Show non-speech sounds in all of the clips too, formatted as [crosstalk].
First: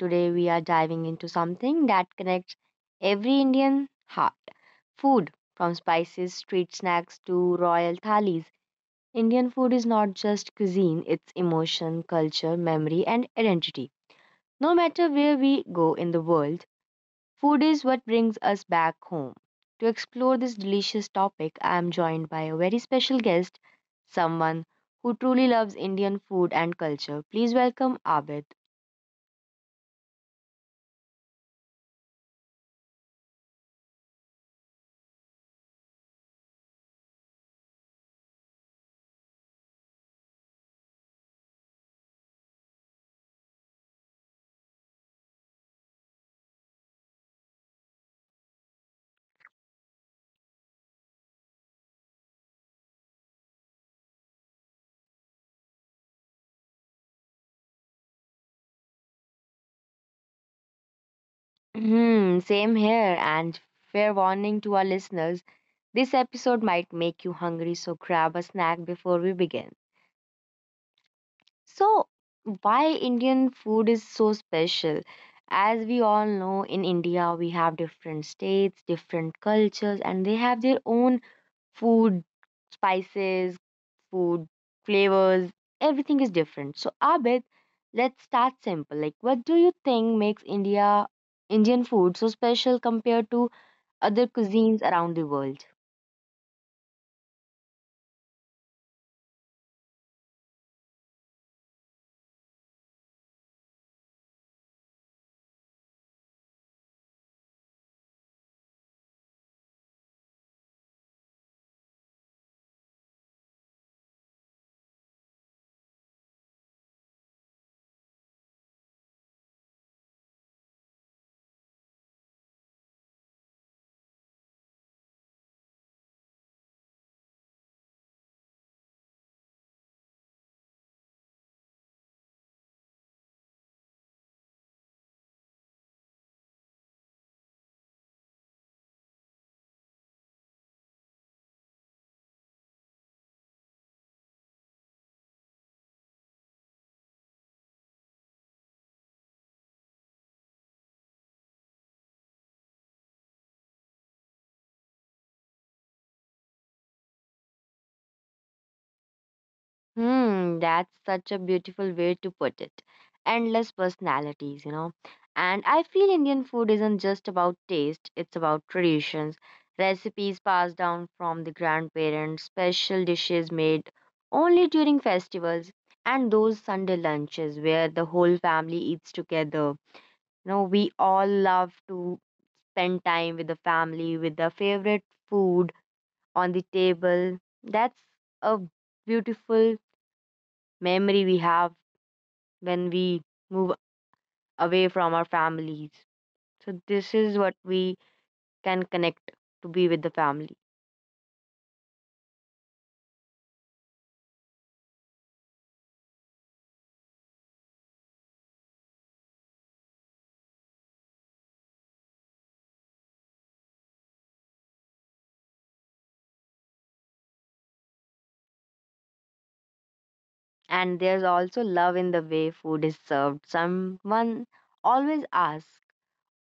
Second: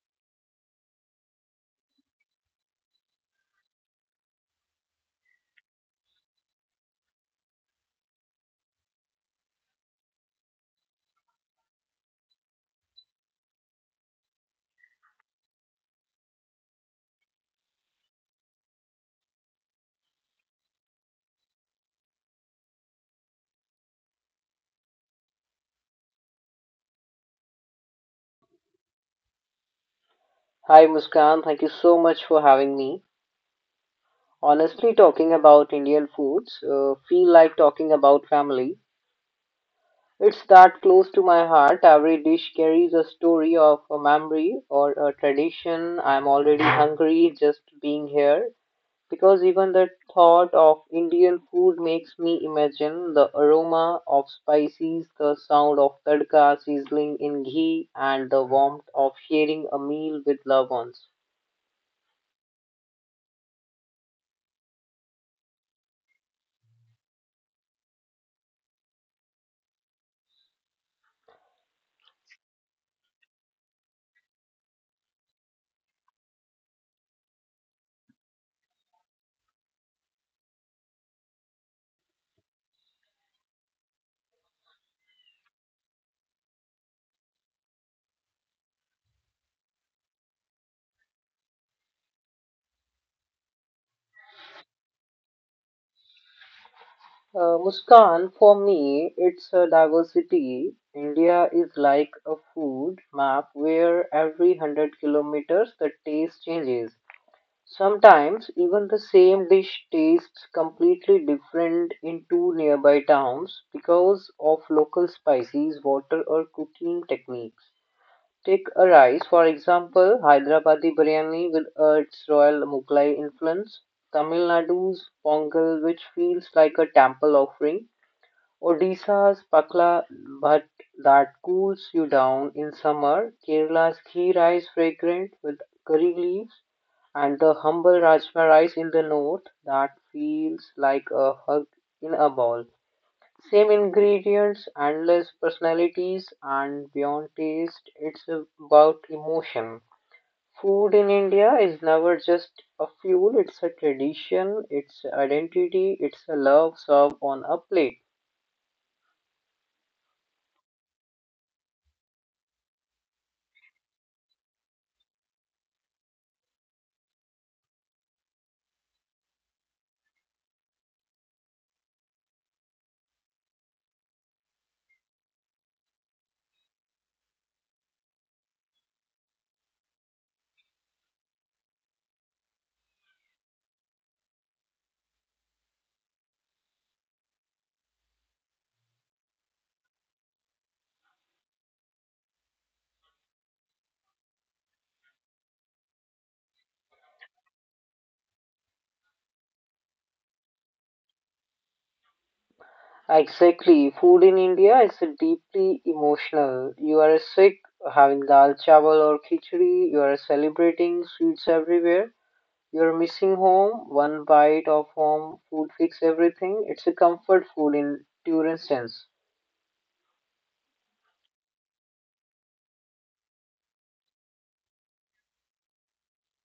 today we are diving into something that connects every Indian heart. Food, from spices, street snacks to royal thalis. Indian food is not just cuisine, it's emotion, culture, memory, and identity. No matter where we go in the world, food is what brings us back home. To explore this delicious topic, I am joined by a very special guest, someone who truly loves Indian food and culture. Please welcome Abid. Hi Muskan, thank you so much for having me. Honestly, talking about Indian foods feel like talking about family. It's that close to my heart. Every dish carries a story of a memory or a tradition. I'm already hungry just being here because even the thought of Indian food makes me imagine the aroma of spices, the sound of tadka sizzling in ghee, and the warmth of sharing a meal with loved ones. Hmm, same here, and fair warning to our listeners, this episode might make you hungry, so grab a snack before we begin. So, why Indian food is so special? As we all know, in India, we have different states, different cultures, and they have their own food spices, food flavors, everything is different. So Abid, let's start simple. Like what do you think makes India Indian food so special compared to other cuisines around the world? Muskan, for me, it's a diversity. India is like a food map where every 100 kilometers the taste changes. Sometimes even the same dish tastes completely different in two nearby towns because of local spices, water, or cooking techniques. Take a rice, for example, Hyderabadi biryani with its royal Mughlai influence, Tamil Nadu's pongal, which feels like a temple offering, Odisha's pakla bhat that cools you down in summer, Kerala's ghee rice fragrant with curry leaves, and the humble rajma rice in the north that feels like a hug in a bowl. Same ingredients, endless personalities, and beyond taste, it's about emotion. Food in India is never just a fuel, it's a tradition, it's identity, it's a love served on a plate. Hmm, that's such a beautiful way to put it. Endless personalities, you know. And I feel Indian food isn't just about taste, it's about traditions, recipes passed down from the grandparents, special dishes made only during festivals, and those Sunday lunches where the whole family eats together. You know, we all love to spend time with the family, with the favorite food on the table. That's a beautiful memory we have when we move away from our families. So, this is what we can connect to be with the family. Exactly. Food in India is deeply emotional. You are sick, having dal chawal or khichdi. You are celebrating sweets everywhere. You are missing home. One bite of home food fix everything. It's a comfort food in pure sense. And there's also love in the way food is served. Someone always asks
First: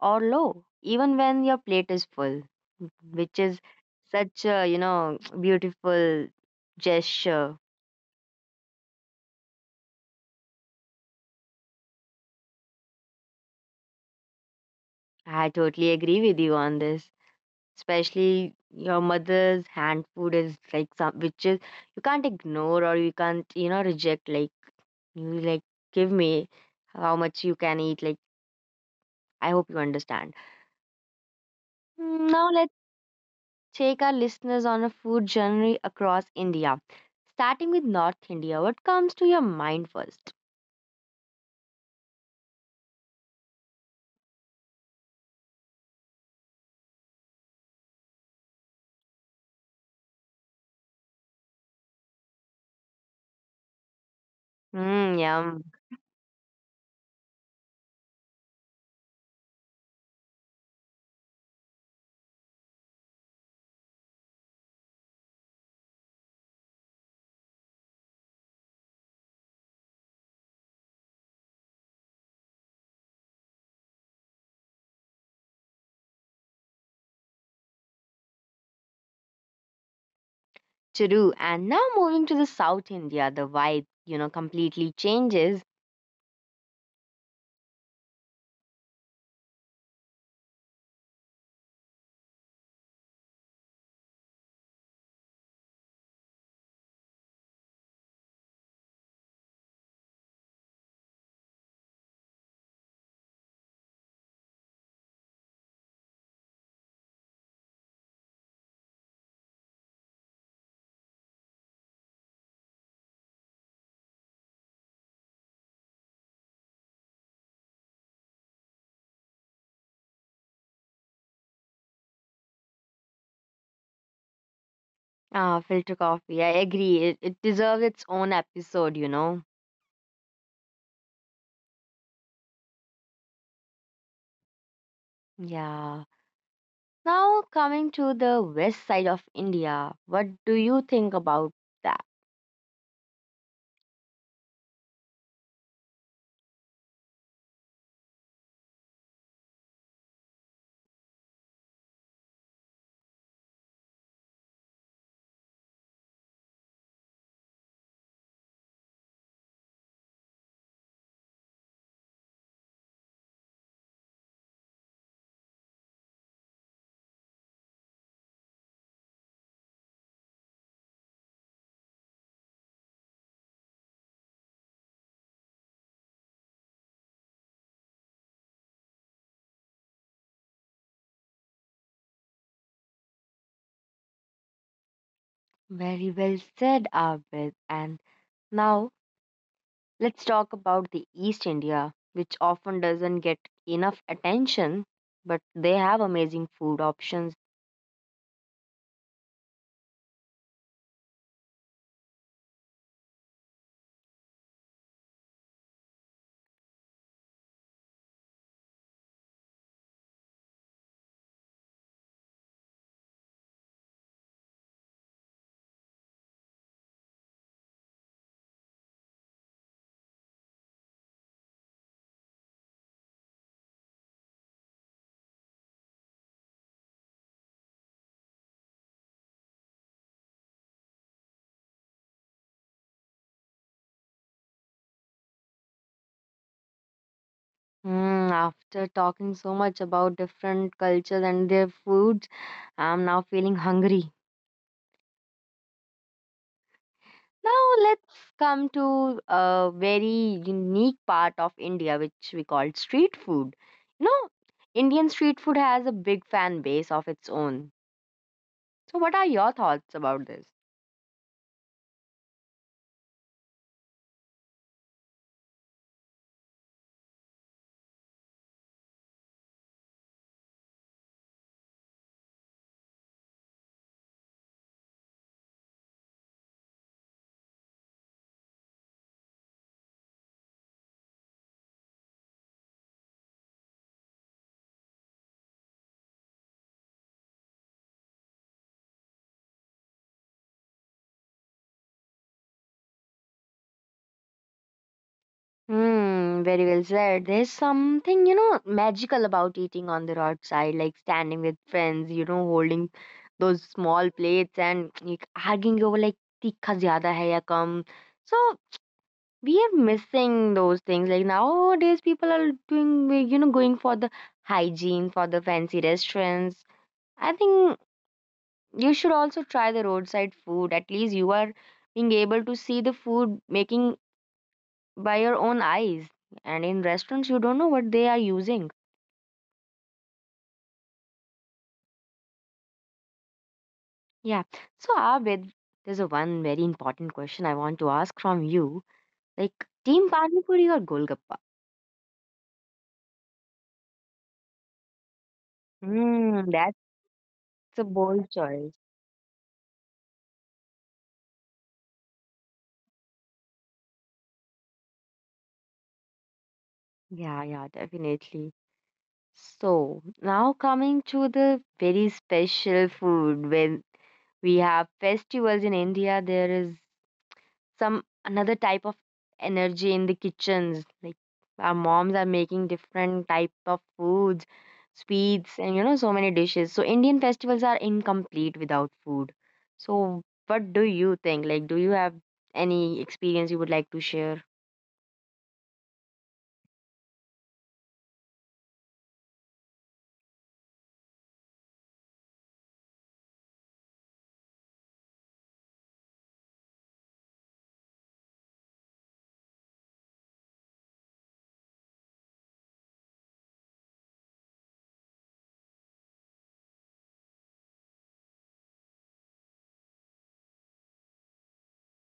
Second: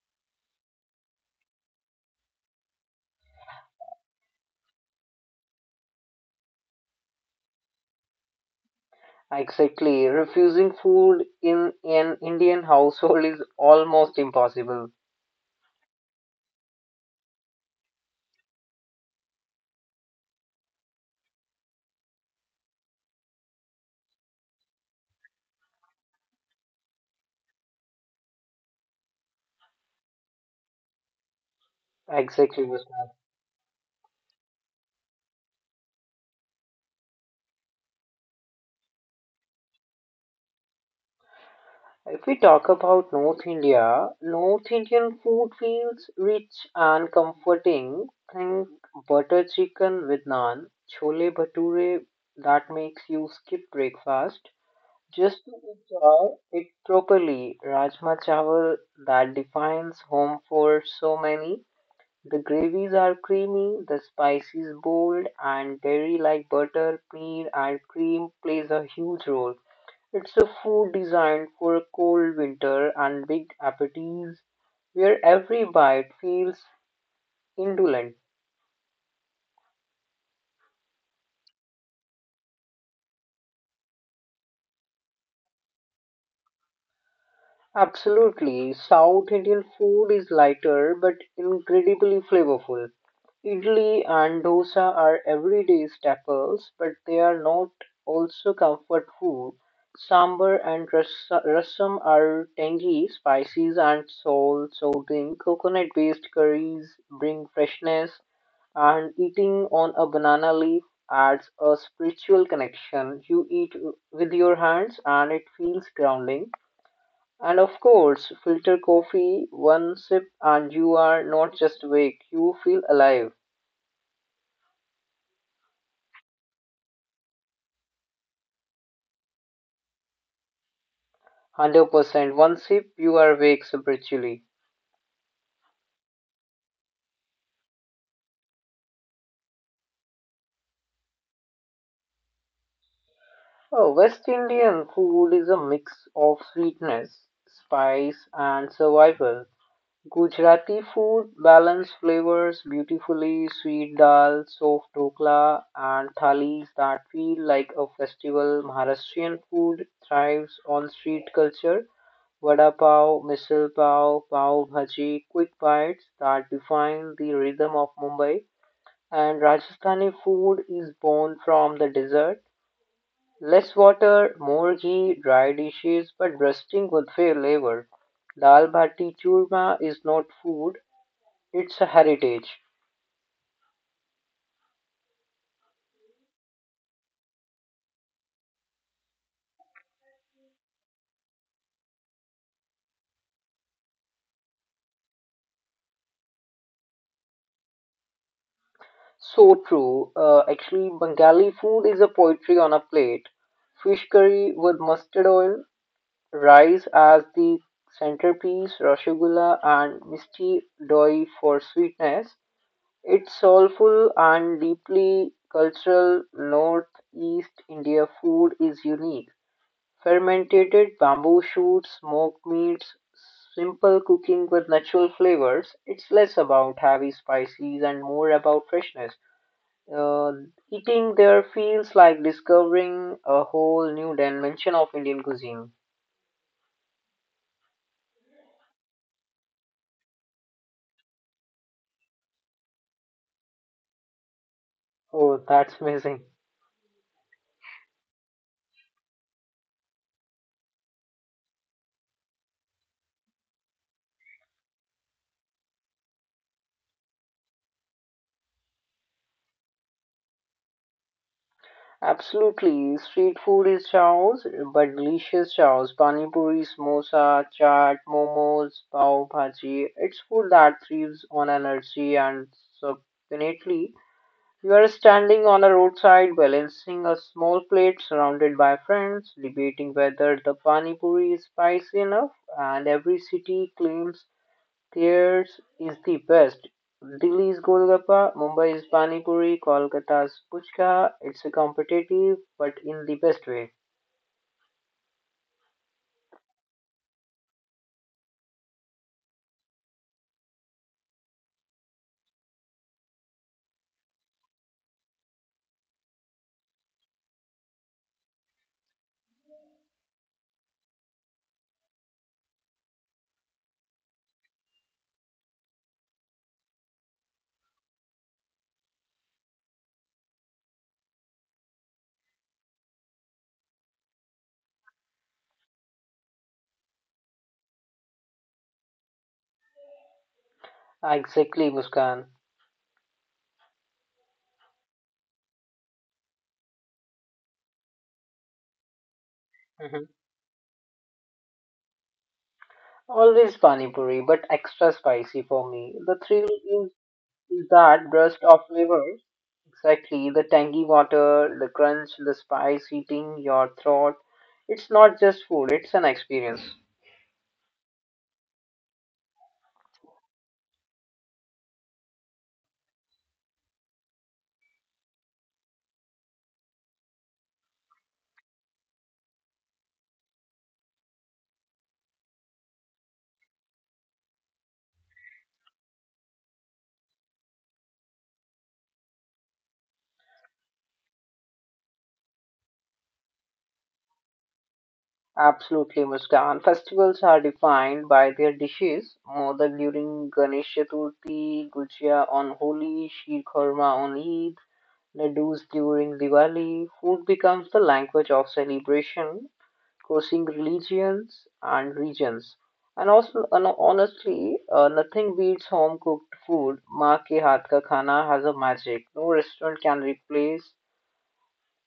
or low, even when your plate is full, which is such a, beautiful gesture. Exactly. Refusing food in an Indian household is almost impossible. I totally agree with you on this. Especially your mother's hand food is like some which is you can't ignore or you can't, reject like you like give me how much you can eat. Like I hope you understand. Mm, now Exactly, let's Muskan. take our listeners on a food journey across India. Starting with North India, what comes to your mind first? If we talk about North India, North Indian food feels rich and comforting. Think butter chicken with naan, chole bhature that makes you skip breakfast Mm, just to yum. enjoy it properly. Rajma chawal that defines home for so many. The gravies are creamy, the spices bold, and dairy like butter, paneer, and cream plays a huge role. It's a food designed for a cold winter and big appetites where every bite feels indulgent. Churu. And now moving to the South India, the vibe, completely changes. Absolutely. South Indian food is lighter but incredibly flavorful. Idli and dosa are everyday staples, but they are not also comfort food. Sambar and rasam are tangy, spices and salt soothing. Coconut-based curries bring freshness, and eating on a banana leaf adds a spiritual connection. You eat with your hands, and it feels grounding. And of course, filter coffee, one sip and you are not just awake, you feel alive. Ah, filter coffee. I agree. It deserves its own episode, you know. 100% one sip, you are awake spiritually. Yeah. Now coming to the west side of India, what do you think about that? Oh, West Indian food is a mix of sweetness, spice, and survival. Gujarati food balance flavors beautifully, sweet dal, soft dhokla and thalis that feel like a festival. Maharashtrian food thrives on street culture. Vada pav, misal pav, pav bhaji, quick bites that define the rhythm of Mumbai. And Rajasthani food is born from the desert. Less water, more ghee, dry dishes, but bursting with flavor. Dal bhati churma is not food, it's a heritage. Very well said, Abid. And now let's talk about the East India, which often doesn't get enough attention, but they have amazing food options. So true. Actually, Bengali food is a poetry on a plate. Fish curry with mustard oil, rice as the centerpiece, rasgulla and misty doi for sweetness. It's soulful and deeply cultural. Northeast India food is unique. Fermented bamboo shoots, smoked meats, simple cooking with natural flavors. It's less about heavy spices and more about freshness. Uh, eating there feels like discovering a whole new dimension of Indian cuisine. Hmm, after talking so much about different cultures and their foods, I'm now feeling hungry. Oh, that's amazing. Now let's come to a very unique part of India, which we call street food. You know, Indian street food has a big fan base of its own. So, what are your thoughts about this? Absolutely. Street food is chaos, but delicious chaos. Pani puri, samosa, chaat, momos, pav bhaji. It's food that thrives on energy and substantially. You are standing on a roadside balancing a small plate surrounded by friends debating whether the pani puri is spicy enough and every city claims theirs is the best. Delhi is Golgappa, Mumbai is Pani Puri, Kolkata's Puchka. It's a competitive but in the best way. Hmm, very well said. There's something, magical about eating on the roadside, like standing with friends, holding those small plates and like, arguing over like tikka zyada hai ya kam. So we are missing those things like nowadays people are doing, going for the hygiene, for the fancy restaurants. I think you should also try the roadside food. At least you are being able to see the food making by your own eyes, and in restaurants you don't know what they are using. Exactly, Muskan. Yeah. So Abid, there's a one very important question I want to ask from you, like team Mhm. pani puri or golgappa? Always Pani Puri, but extra spicy for me. The Hmm, thrill that's is a that bold burst of choice. flavor, exactly, the tangy water, the crunch, the spice hitting your throat. It's not just food, it's an experience. Yeah, yeah, definitely. So, now coming to the very special food, when we have festivals in India, there is some another type of energy in the kitchens. Like our moms are making different type of foods, sweets, and you know so many dishes. So Indian festivals are incomplete without food. So, what do you think? Like, do you have any experience you would like to share? Absolutely, Muskan. Festivals are defined by their dishes. Modak during Ganesh Chaturthi, Gujia on Holi, Sheer Khurma on Eid, laddus during Diwali. Food becomes the language of celebration, crossing religions and regions. And honestly, nothing beats home cooked food. Maa ke haath ka khana has a magic no restaurant can replace.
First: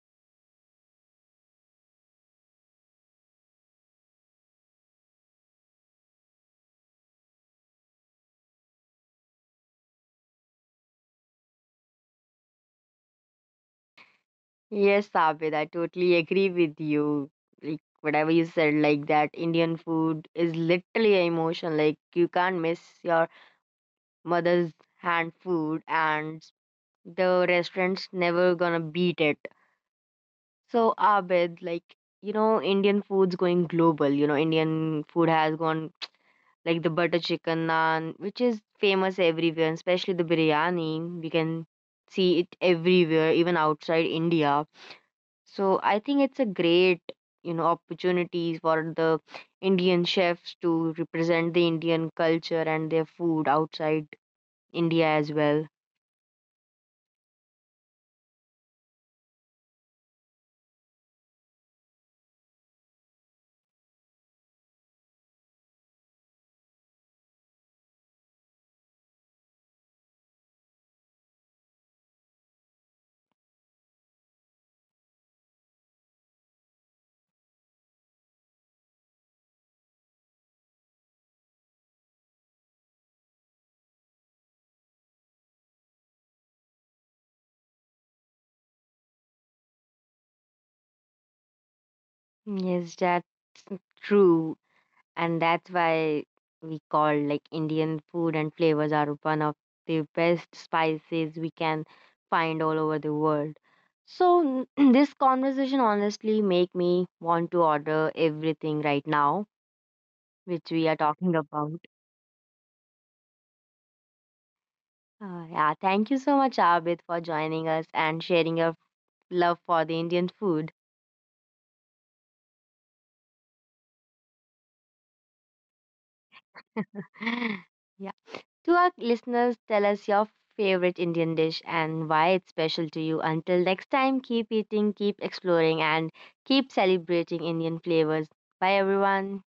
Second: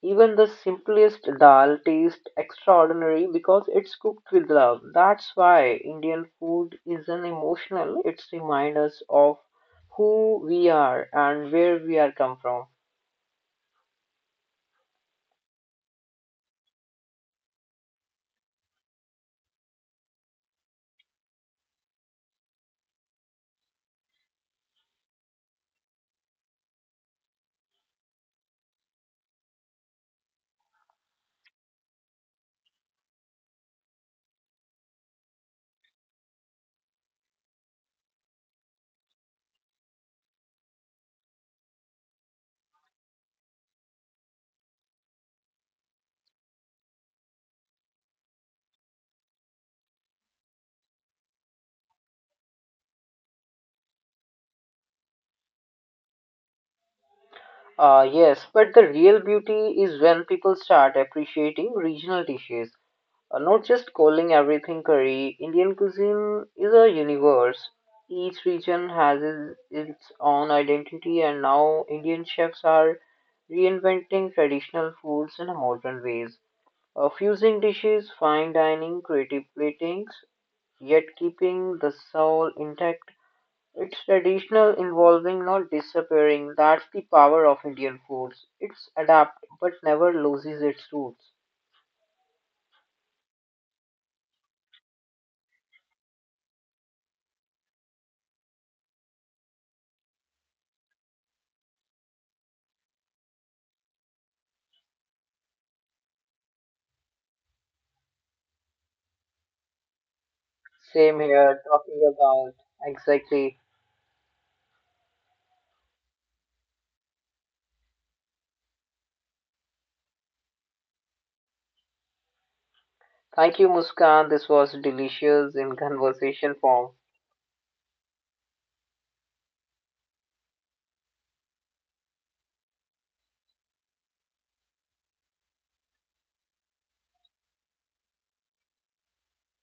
Even the simplest dal tastes extraordinary because it's cooked with love. That's why Indian food isn't emotional, it's remind us of who we are and where we are come from. Yes, Abid, I totally agree with you. Like whatever you said, like that Indian food is literally an emotion. Like you can't miss your mother's hand food, and the restaurant's never gonna beat it. So Abid, like you know, Indian food's going global. You know, Indian food has gone like the butter chicken naan, which is famous everywhere, and especially the biryani. We can see it everywhere, even outside India. So I think it's a great, you know, opportunities for the Indian chefs to represent the Indian culture and their food outside India as well. Yes, but the real beauty is when people start appreciating regional dishes. Not just calling everything curry, Indian cuisine is a universe. Each region has its own identity, and now Indian chefs are reinventing traditional foods in modern ways, fusing dishes, fine dining, creative platings, yet keeping the soul intact. It's traditional, involving, not disappearing. That's the power of Indian foods. It's adapt, but never loses its roots. Yes, that's true. And that's why we call like Indian food and flavors are one of the best spices we can find all over the world. So [clears throat] this conversation honestly make me want to order everything right now, which we are Same talking here, about. talking about. Exactly. Yeah, thank you so much, Abid, for joining us and sharing your love for the Indian food. Thank you, Muskan. This was delicious in conversation form. [laughs] Yeah. To our listeners, tell us your favorite Indian dish and why it's special to you. Until next time, keep eating, keep exploring, and keep celebrating Indian flavors. Bye, everyone.